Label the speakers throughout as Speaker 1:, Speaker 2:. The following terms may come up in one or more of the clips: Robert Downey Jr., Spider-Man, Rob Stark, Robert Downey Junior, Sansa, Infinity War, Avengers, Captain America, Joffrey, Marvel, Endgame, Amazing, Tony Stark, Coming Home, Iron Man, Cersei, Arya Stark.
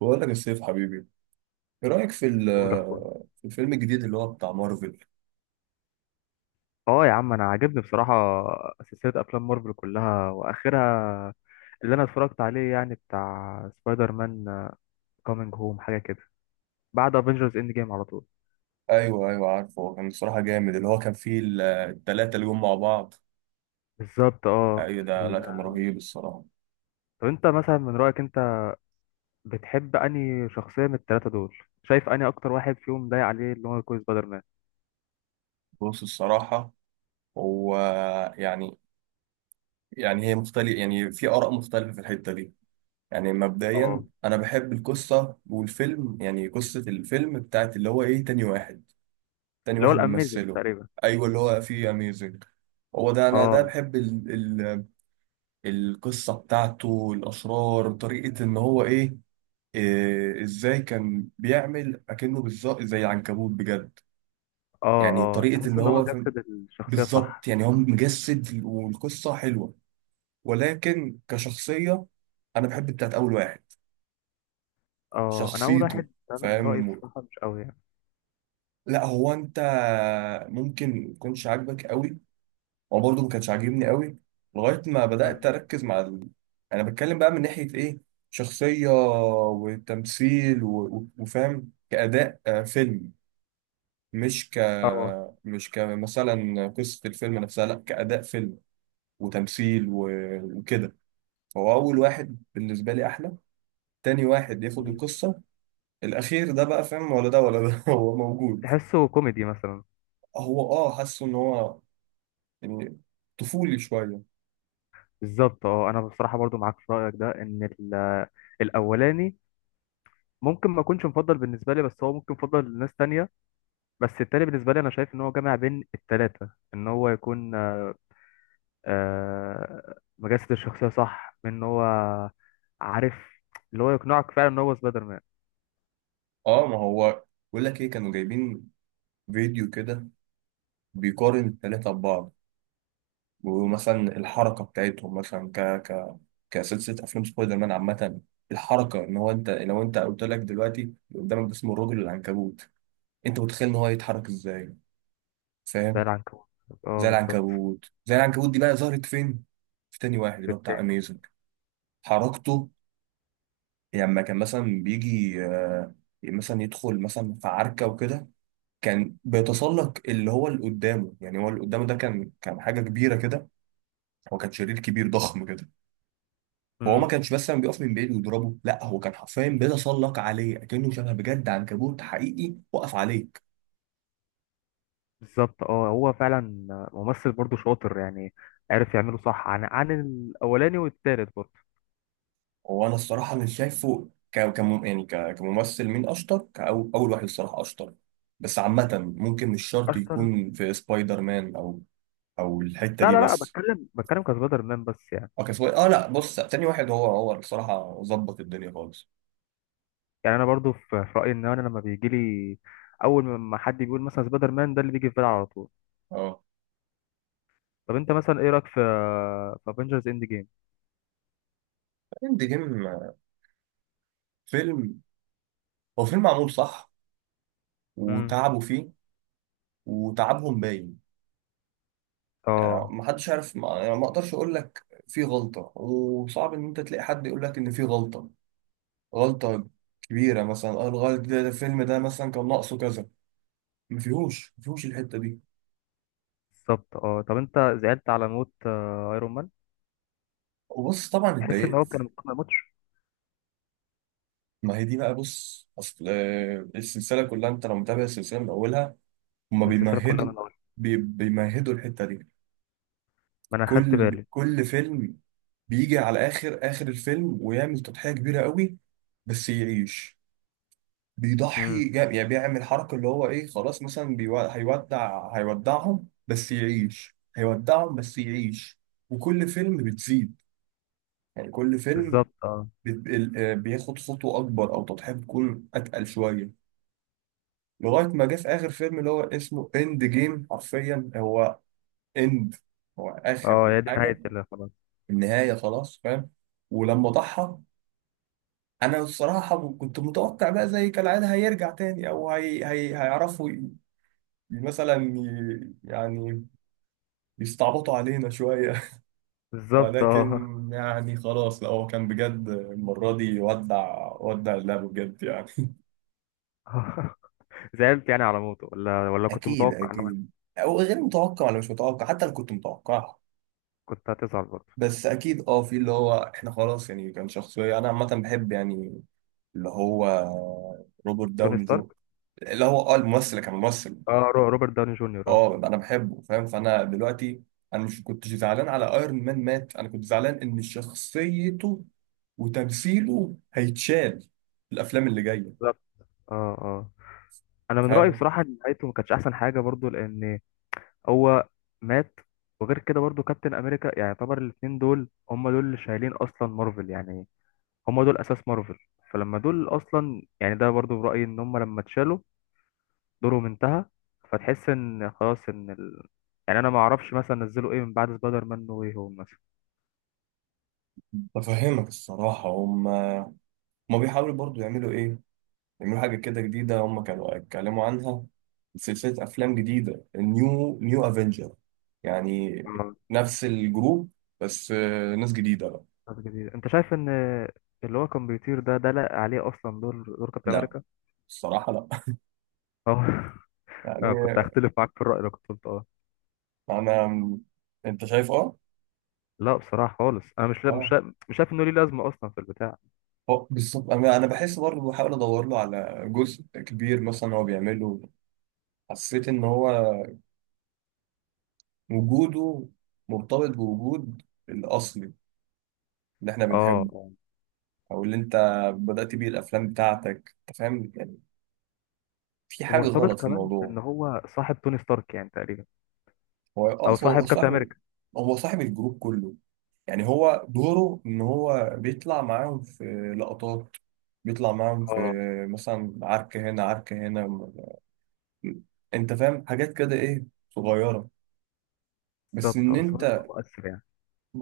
Speaker 1: بقول لك يا سيف حبيبي، ايه رايك في
Speaker 2: قول اخويا.
Speaker 1: في الفيلم الجديد اللي هو بتاع مارفل؟
Speaker 2: اه، يا عم انا عاجبني بصراحه، سلسله افلام مارفل كلها واخرها اللي انا اتفرجت عليه، يعني بتاع سبايدر مان كومينج هوم حاجه كده، بعد افنجرز اند جيم على طول.
Speaker 1: ايوه ايوه، عارفه هو كان الصراحه جامد، اللي هو كان فيه التلاته اللي جم مع بعض.
Speaker 2: بالظبط اه.
Speaker 1: ايوه ده
Speaker 2: ال...
Speaker 1: لا كان رهيب الصراحه.
Speaker 2: طب انت مثلا من رايك انت، بتحب انهي شخصيه من الثلاثه دول؟ شايف انهي اكتر واحد فيهم ضايق عليه اللي هو يكون سبايدر مان؟
Speaker 1: بص الصراحه، هو يعني، يعني هي مختلف، يعني في اراء مختلفه في الحته دي. يعني مبدئيا
Speaker 2: اه،
Speaker 1: انا بحب القصه والفيلم، يعني قصه الفيلم بتاعت اللي هو ايه، تاني واحد. تاني
Speaker 2: اللي هو
Speaker 1: واحد
Speaker 2: الاميزنج
Speaker 1: ممثله.
Speaker 2: تقريبا.
Speaker 1: ايوه اللي هو فيه اميزنج. هو ده انا ده
Speaker 2: اه،
Speaker 1: بحب القصة بتاعته، الأسرار، طريقة إن هو إيه، إيه، إزاي كان بيعمل أكنه بالظبط زي العنكبوت بجد.
Speaker 2: اه،
Speaker 1: يعني
Speaker 2: اه،
Speaker 1: طريقة
Speaker 2: تحس
Speaker 1: إن
Speaker 2: ان هو
Speaker 1: هو
Speaker 2: جسد الشخصيه
Speaker 1: بالظبط،
Speaker 2: صح.
Speaker 1: يعني هو مجسد والقصة حلوة. ولكن كشخصية، أنا بحب بتاعت أول واحد.
Speaker 2: اه، انا اول
Speaker 1: شخصيته،
Speaker 2: واحد، انا من رايي
Speaker 1: فاهم.
Speaker 2: بصراحه مش قوي يعني.
Speaker 1: لا هو أنت ممكن ما يكونش عاجبك قوي، هو برضه ما كانش عاجبني قوي لغايه ما بدات
Speaker 2: أمم.
Speaker 1: اركز مع انا بتكلم بقى من ناحيه ايه، شخصيه وتمثيل و...، وفاهم كاداء فيلم، مش ك
Speaker 2: اه،
Speaker 1: مش كمثلا قصه الفيلم نفسها، لا كاداء فيلم وتمثيل و... وكده. فهو اول واحد بالنسبه لي احلى، تاني واحد ياخد القصه، الاخير ده بقى فاهم ولا ده ولا ده هو موجود.
Speaker 2: تحسه كوميدي مثلا؟
Speaker 1: هو اه حاسه ان هو يعني طفولي شويه.
Speaker 2: بالظبط اه، انا بصراحه برضو معاك في رايك ده، ان الاولاني ممكن ما يكونش مفضل بالنسبه لي، بس هو ممكن مفضل لناس تانية. بس التاني بالنسبه لي انا شايف ان هو جامع بين التلاته، ان هو يكون مجسد الشخصيه صح، من ان هو عارف اللي هو يقنعك فعلا ان هو سبايدر مان.
Speaker 1: اه ما هو بقول لك ايه، كانوا جايبين فيديو كده بيقارن التلاتة ببعض. ومثلا الحركة بتاعتهم، مثلا ك ك كسلسلة أفلام سبايدر مان عامة. الحركة إن هو، أنت لو أنت قلت لك دلوقتي اللي قدامك ده اسمه الرجل العنكبوت، أنت متخيل إن هو هيتحرك إزاي؟
Speaker 2: زي
Speaker 1: فاهم؟
Speaker 2: العنكبوت. اه
Speaker 1: زي
Speaker 2: بالظبط.
Speaker 1: العنكبوت. زي العنكبوت دي بقى ظهرت فين؟ في تاني واحد
Speaker 2: في
Speaker 1: اللي هو بتاع
Speaker 2: التاني.
Speaker 1: أميزنج. حركته، يعني لما كان مثلا بيجي مثلا يدخل مثلا في عركة وكده، كان بيتسلق اللي هو اللي قدامه. يعني هو اللي قدامه ده كان حاجة كبيرة كده، هو كان شرير كبير ضخم كده. فهو ما
Speaker 2: مم.
Speaker 1: كانش بس لما بيقف من بعيد ويضربه، لا هو كان حرفيا بيتسلق عليه اكنه شبه بجد عنكبوت حقيقي وقف عليك.
Speaker 2: بالظبط اه، هو فعلا ممثل برضو شاطر، يعني عارف يعمله صح، عن الاولاني والتالت برضو.
Speaker 1: هو انا الصراحه مش شايفه كم، يعني كممثل مين اشطر، كأو اول واحد الصراحه اشطر. بس عامه، ممكن مش شرط
Speaker 2: اشطر.
Speaker 1: يكون في سبايدر مان او او الحته
Speaker 2: لا،
Speaker 1: دي
Speaker 2: لا، لا،
Speaker 1: بس.
Speaker 2: بتكلم بتكلم كسبايدر مان بس يعني.
Speaker 1: اه كان اه لا بص، تاني واحد هو هو الصراحه ظبط الدنيا خالص.
Speaker 2: يعني انا برضو في رايي، ان انا لما بيجي لي اول ما حد بيقول مثلا سبايدر مان، ده اللي بيجي في بالي على طول.
Speaker 1: اه
Speaker 2: طب انت مثلا ايه رايك في افنجرز اند جيم؟
Speaker 1: اند جيم فيلم، هو فيلم معمول صح
Speaker 2: امم،
Speaker 1: وتعبوا فيه وتعبهم باين. يعني
Speaker 2: اه
Speaker 1: ما حدش عارف، ما يعني ما اقدرش اقول لك في غلطة، وصعب ان انت تلاقي حد يقول لك ان في غلطة، غلطة كبيرة مثلا. اه الغلط ده, ده الفيلم ده مثلا كان ناقصه كذا، ما فيهوش الحتة دي.
Speaker 2: بالظبط. اه طب انت، زعلت على موت ايرون مان؟
Speaker 1: وبص طبعا
Speaker 2: تحس ان هو كان
Speaker 1: اتضايقت.
Speaker 2: المفروض ما يموتش؟
Speaker 1: ما هي دي بقى، بص اصل السلسلة كلها انت لو متابع السلسلة من اولها، هما
Speaker 2: من السلسله كلها،
Speaker 1: بيمهدوا،
Speaker 2: من اول
Speaker 1: بيمهدوا الحتة دي.
Speaker 2: ما انا خدت
Speaker 1: كل
Speaker 2: بالي.
Speaker 1: كل فيلم بيجي على اخر الفيلم ويعمل تضحية كبيرة قوي بس يعيش.
Speaker 2: امم،
Speaker 1: بيضحي يعني بيعمل حركة اللي هو إيه خلاص، مثلا هيودعهم بس يعيش، هيودعهم بس يعيش. وكل فيلم بتزيد، يعني كل فيلم
Speaker 2: بالظبط. اه
Speaker 1: بياخد خطوة أكبر أو تضحية بتكون أتقل شوية، لغاية ما جه في آخر فيلم اللي هو اسمه إند جيم حرفيا، هو إند، هو
Speaker 2: اه،
Speaker 1: آخر
Speaker 2: هي دي
Speaker 1: حاجة.
Speaker 2: نهايه خلاص.
Speaker 1: النهاية خلاص، فاهم. ولما ضحى، أنا الصراحة كنت متوقع بقى زي كالعادة هيرجع تاني أو هيعرفوا مثلا، يعني يستعبطوا علينا شوية
Speaker 2: بالظبط
Speaker 1: ولكن
Speaker 2: اه.
Speaker 1: يعني خلاص، لا هو كان بجد المرة دي ودع، ودع اللعبة بجد يعني.
Speaker 2: زعلت يعني على موته، ولا كنت
Speaker 1: اكيد
Speaker 2: متوقع ان هو
Speaker 1: اكيد، او غير متوقع ولا مش متوقع، حتى لو كنت متوقعها
Speaker 2: كنت هتزعل برضه؟
Speaker 1: بس اكيد. اه في اللي هو احنا خلاص، يعني كان شخصيه انا عامه بحب، يعني اللي هو روبرت
Speaker 2: توني
Speaker 1: داوني
Speaker 2: ستارك.
Speaker 1: جو، اللي هو اه الممثل، كان ممثل
Speaker 2: اه، روبرت داوني جونيور اه.
Speaker 1: اه انا بحبه فاهم. فانا دلوقتي انا مش كنتش زعلان على ايرون مان مات، انا كنت زعلان ان شخصيته وتمثيله هيتشال في الافلام اللي جايه،
Speaker 2: بالظبط اه اه، انا من رايي
Speaker 1: فاهم.
Speaker 2: بصراحه ان نهايته ما كانتش احسن حاجه برضو، لان هو مات. وغير كده برضو كابتن امريكا، يعني يعتبر الاثنين دول هم دول اللي شايلين اصلا مارفل يعني. هم دول اساس مارفل. فلما دول اصلا، يعني ده برضو برايي، ان هم لما اتشالوا دورهم انتهى. فتحس ان خلاص، ان يعني انا ما اعرفش مثلا نزلوا ايه من بعد سبايدر مان نو واي هوم مثلا.
Speaker 1: بفهمك الصراحه، هم بيحاولوا برضو يعملوا ايه، يعملوا حاجه كده جديده. هم كانوا اتكلموا عنها، سلسله افلام جديده، النيو افنجر، يعني
Speaker 2: آه.
Speaker 1: نفس الجروب بس ناس جديده بقى.
Speaker 2: طب جديد، انت شايف ان اللي هو كان بيطير ده، لا عليه اصلا دور كابتن
Speaker 1: لا
Speaker 2: امريكا؟
Speaker 1: الصراحه لا
Speaker 2: اه. أنا كنت
Speaker 1: يعني
Speaker 2: هختلف معاك في الرأي اللي كنت قلته اه.
Speaker 1: انا، انت شايف اه.
Speaker 2: لا بصراحة خالص، أنا
Speaker 1: اه
Speaker 2: مش شايف إنه ليه لازمة أصلا في البتاع.
Speaker 1: هو بالظبط، انا بحس برضه بحاول ادور له على جزء كبير مثلا هو بيعمله. حسيت ان هو وجوده مرتبط بوجود الاصلي اللي احنا
Speaker 2: اه،
Speaker 1: بنحبه،
Speaker 2: آه.
Speaker 1: او اللي انت بدأت بيه الافلام بتاعتك، انت فاهم يعني، في حاجه
Speaker 2: ومرتبط
Speaker 1: غلط في
Speaker 2: كمان
Speaker 1: الموضوع.
Speaker 2: بإن هو صاحب توني ستارك يعني تقريبا،
Speaker 1: هو اه
Speaker 2: أو
Speaker 1: هو
Speaker 2: صاحب كابتن
Speaker 1: صاحب،
Speaker 2: أمريكا.
Speaker 1: هو صاحب الجروب كله. يعني هو دوره ان هو بيطلع معاهم في لقطات، بيطلع معاهم في
Speaker 2: اه
Speaker 1: مثلا عركه هنا عركه هنا، انت فاهم حاجات كده ايه صغيره، بس
Speaker 2: بالظبط،
Speaker 1: ان
Speaker 2: بس هو برضه
Speaker 1: انت
Speaker 2: مؤثر يعني.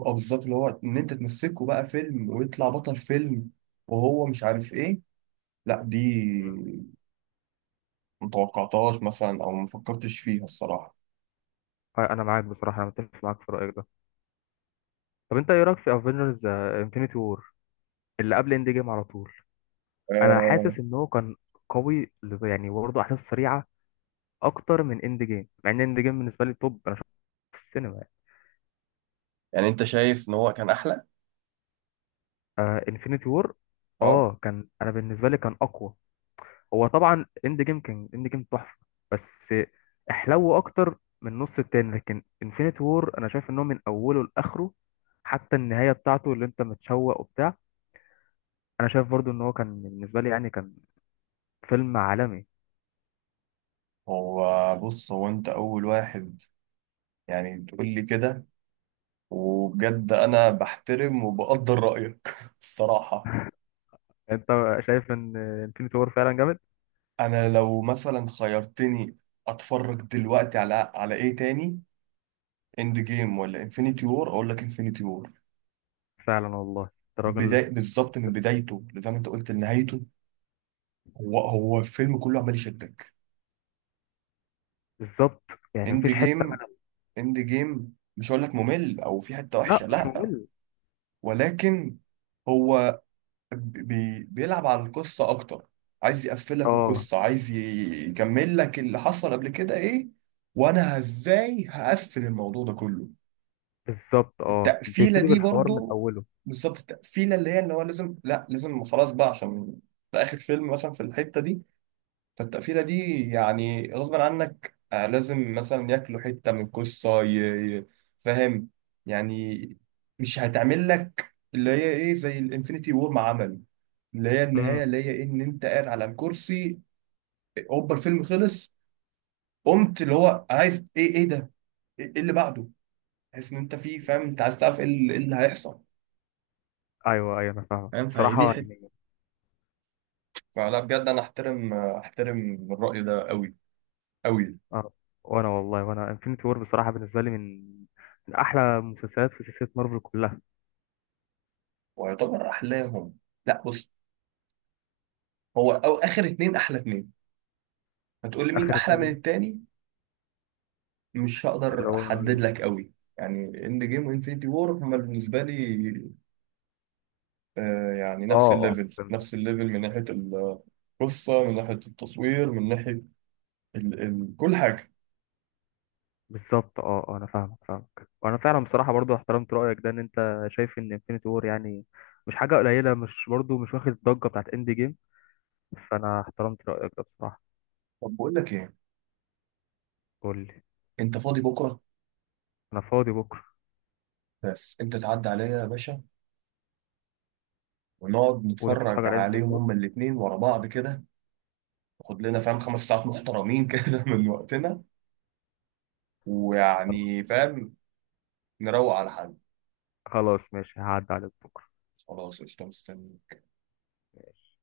Speaker 1: اه بالظبط، اللي هو ان انت تمسكه بقى فيلم ويطلع بطل فيلم وهو مش عارف ايه، لا دي
Speaker 2: مم.
Speaker 1: متوقعتهاش مثلا او مفكرتش فيها الصراحة.
Speaker 2: أنا معاك بصراحة، أنا متفق معاك في رأيك ده. طب أنت إيه رأيك في افنجرز انفينيتي وور اللي قبل إند جيم على طول؟ أنا
Speaker 1: آه.
Speaker 2: حاسس إن هو كان قوي، يعني برضه أحداث سريعة أكتر من إند جيم، مع إن إند جيم بالنسبة لي توب، أنا شفته في السينما.
Speaker 1: يعني انت شايف ان هو كان احلى،
Speaker 2: آه انفينيتي وور.
Speaker 1: اه.
Speaker 2: اه كان، انا بالنسبه لي كان اقوى. هو طبعا اند جيم كان، اند جيم تحفه، بس احلو اكتر من نص التاني. لكن انفينيتي وور انا شايف ان هو من اوله لاخره، حتى النهايه بتاعته اللي انت متشوق وبتاع. انا شايف برضو ان هو كان بالنسبه لي يعني كان فيلم عالمي.
Speaker 1: هو بص، هو انت اول واحد يعني تقول لي كده، وبجد انا بحترم وبقدر رأيك الصراحة.
Speaker 2: انت شايف ان انفينيتي وور فعلا جامد.
Speaker 1: انا لو مثلا خيرتني اتفرج دلوقتي على على ايه تاني، اند جيم ولا انفينيتي وور، اقول لك انفينيتي وور.
Speaker 2: فعلا والله أنت
Speaker 1: بداية
Speaker 2: راجل.
Speaker 1: بالظبط من بدايته زي ما انت قلت لنهايته، هو الفيلم كله عمال يشدك.
Speaker 2: بالظبط، يعني
Speaker 1: اند
Speaker 2: مفيش حته
Speaker 1: جيم،
Speaker 2: من...
Speaker 1: اند جيم مش هقول لك ممل او في حته
Speaker 2: لا
Speaker 1: وحشه
Speaker 2: مش
Speaker 1: لا،
Speaker 2: ممل.
Speaker 1: ولكن هو بيلعب على القصه اكتر، عايز يقفلك
Speaker 2: اه
Speaker 1: القصه، عايز يكمل لك اللي حصل قبل كده ايه وانا ازاي هقفل الموضوع ده كله.
Speaker 2: بالظبط، اه
Speaker 1: التقفيله
Speaker 2: بيبتدي
Speaker 1: دي
Speaker 2: بالحوار من
Speaker 1: برضو
Speaker 2: اوله.
Speaker 1: بالظبط، التقفيله اللي هي اللي هو لازم، لا لازم خلاص بقى عشان ده اخر فيلم مثلا في الحته دي. فالتقفيلة دي يعني غصب عنك لازم مثلا ياكلوا حتة من القصة فاهم يعني. مش هتعمل لك اللي هي ايه زي الانفينيتي وور ما عمل، اللي هي النهاية اللي هي إيه، ان انت قاعد على الكرسي، هوبا الفيلم خلص، قمت اللي هو عايز ايه، ايه ده، ايه إيه اللي بعده، تحس ان انت فيه، فاهم، انت عايز تعرف ايه اللي إيه اللي هيحصل.
Speaker 2: ايوه، ايوه، انا فاهمك
Speaker 1: فاهم. فهي دي
Speaker 2: بصراحه
Speaker 1: حتة.
Speaker 2: يعني.
Speaker 1: فلا بجد انا احترم احترم الرأي ده قوي قوي.
Speaker 2: اه، وانا والله وانا انفينيتي وور بصراحه بالنسبه لي من احلى مسلسلات في سلسله مارفل كلها.
Speaker 1: ويعتبر احلاهم؟ لا بص، هو أو آخر اتنين أحلى اتنين، هتقول لي مين
Speaker 2: اخر
Speaker 1: أحلى من
Speaker 2: اتنين
Speaker 1: التاني، مش
Speaker 2: اللي
Speaker 1: هقدر
Speaker 2: هو،
Speaker 1: أحدد لك قوي يعني. إند جيم وإنفينيتي وور هما بالنسبة لي آه يعني
Speaker 2: اه
Speaker 1: نفس
Speaker 2: اه
Speaker 1: الليفل،
Speaker 2: فهمت.
Speaker 1: نفس الليفل من ناحية القصة من ناحية التصوير من ناحية ال ال كل حاجة.
Speaker 2: بالظبط اه اه، انا فاهمك فاهمك، وانا فعلا بصراحه برضو احترمت رايك ده، ان انت شايف ان انفينيتي وور يعني مش حاجه قليله، مش برضو مش واخد الضجه بتاعت اند جيم. فانا احترمت رايك ده بصراحه.
Speaker 1: طب بقول لك إيه،
Speaker 2: قول لي.
Speaker 1: أنت فاضي بكرة؟
Speaker 2: انا فاضي بكره.
Speaker 1: بس أنت تعدي عليا يا باشا، ونقعد
Speaker 2: ونتفرج
Speaker 1: نتفرج
Speaker 2: على انفينيتي
Speaker 1: عليهم
Speaker 2: وور.
Speaker 1: هما الاتنين ورا بعض كده. ناخد لنا فاهم 5 ساعات محترمين كده من وقتنا،
Speaker 2: خلاص.
Speaker 1: ويعني فاهم نروق على حد.
Speaker 2: خلاص، ماشي هعدي عليك بكره.
Speaker 1: خلاص قشطة، مستني.
Speaker 2: ماشي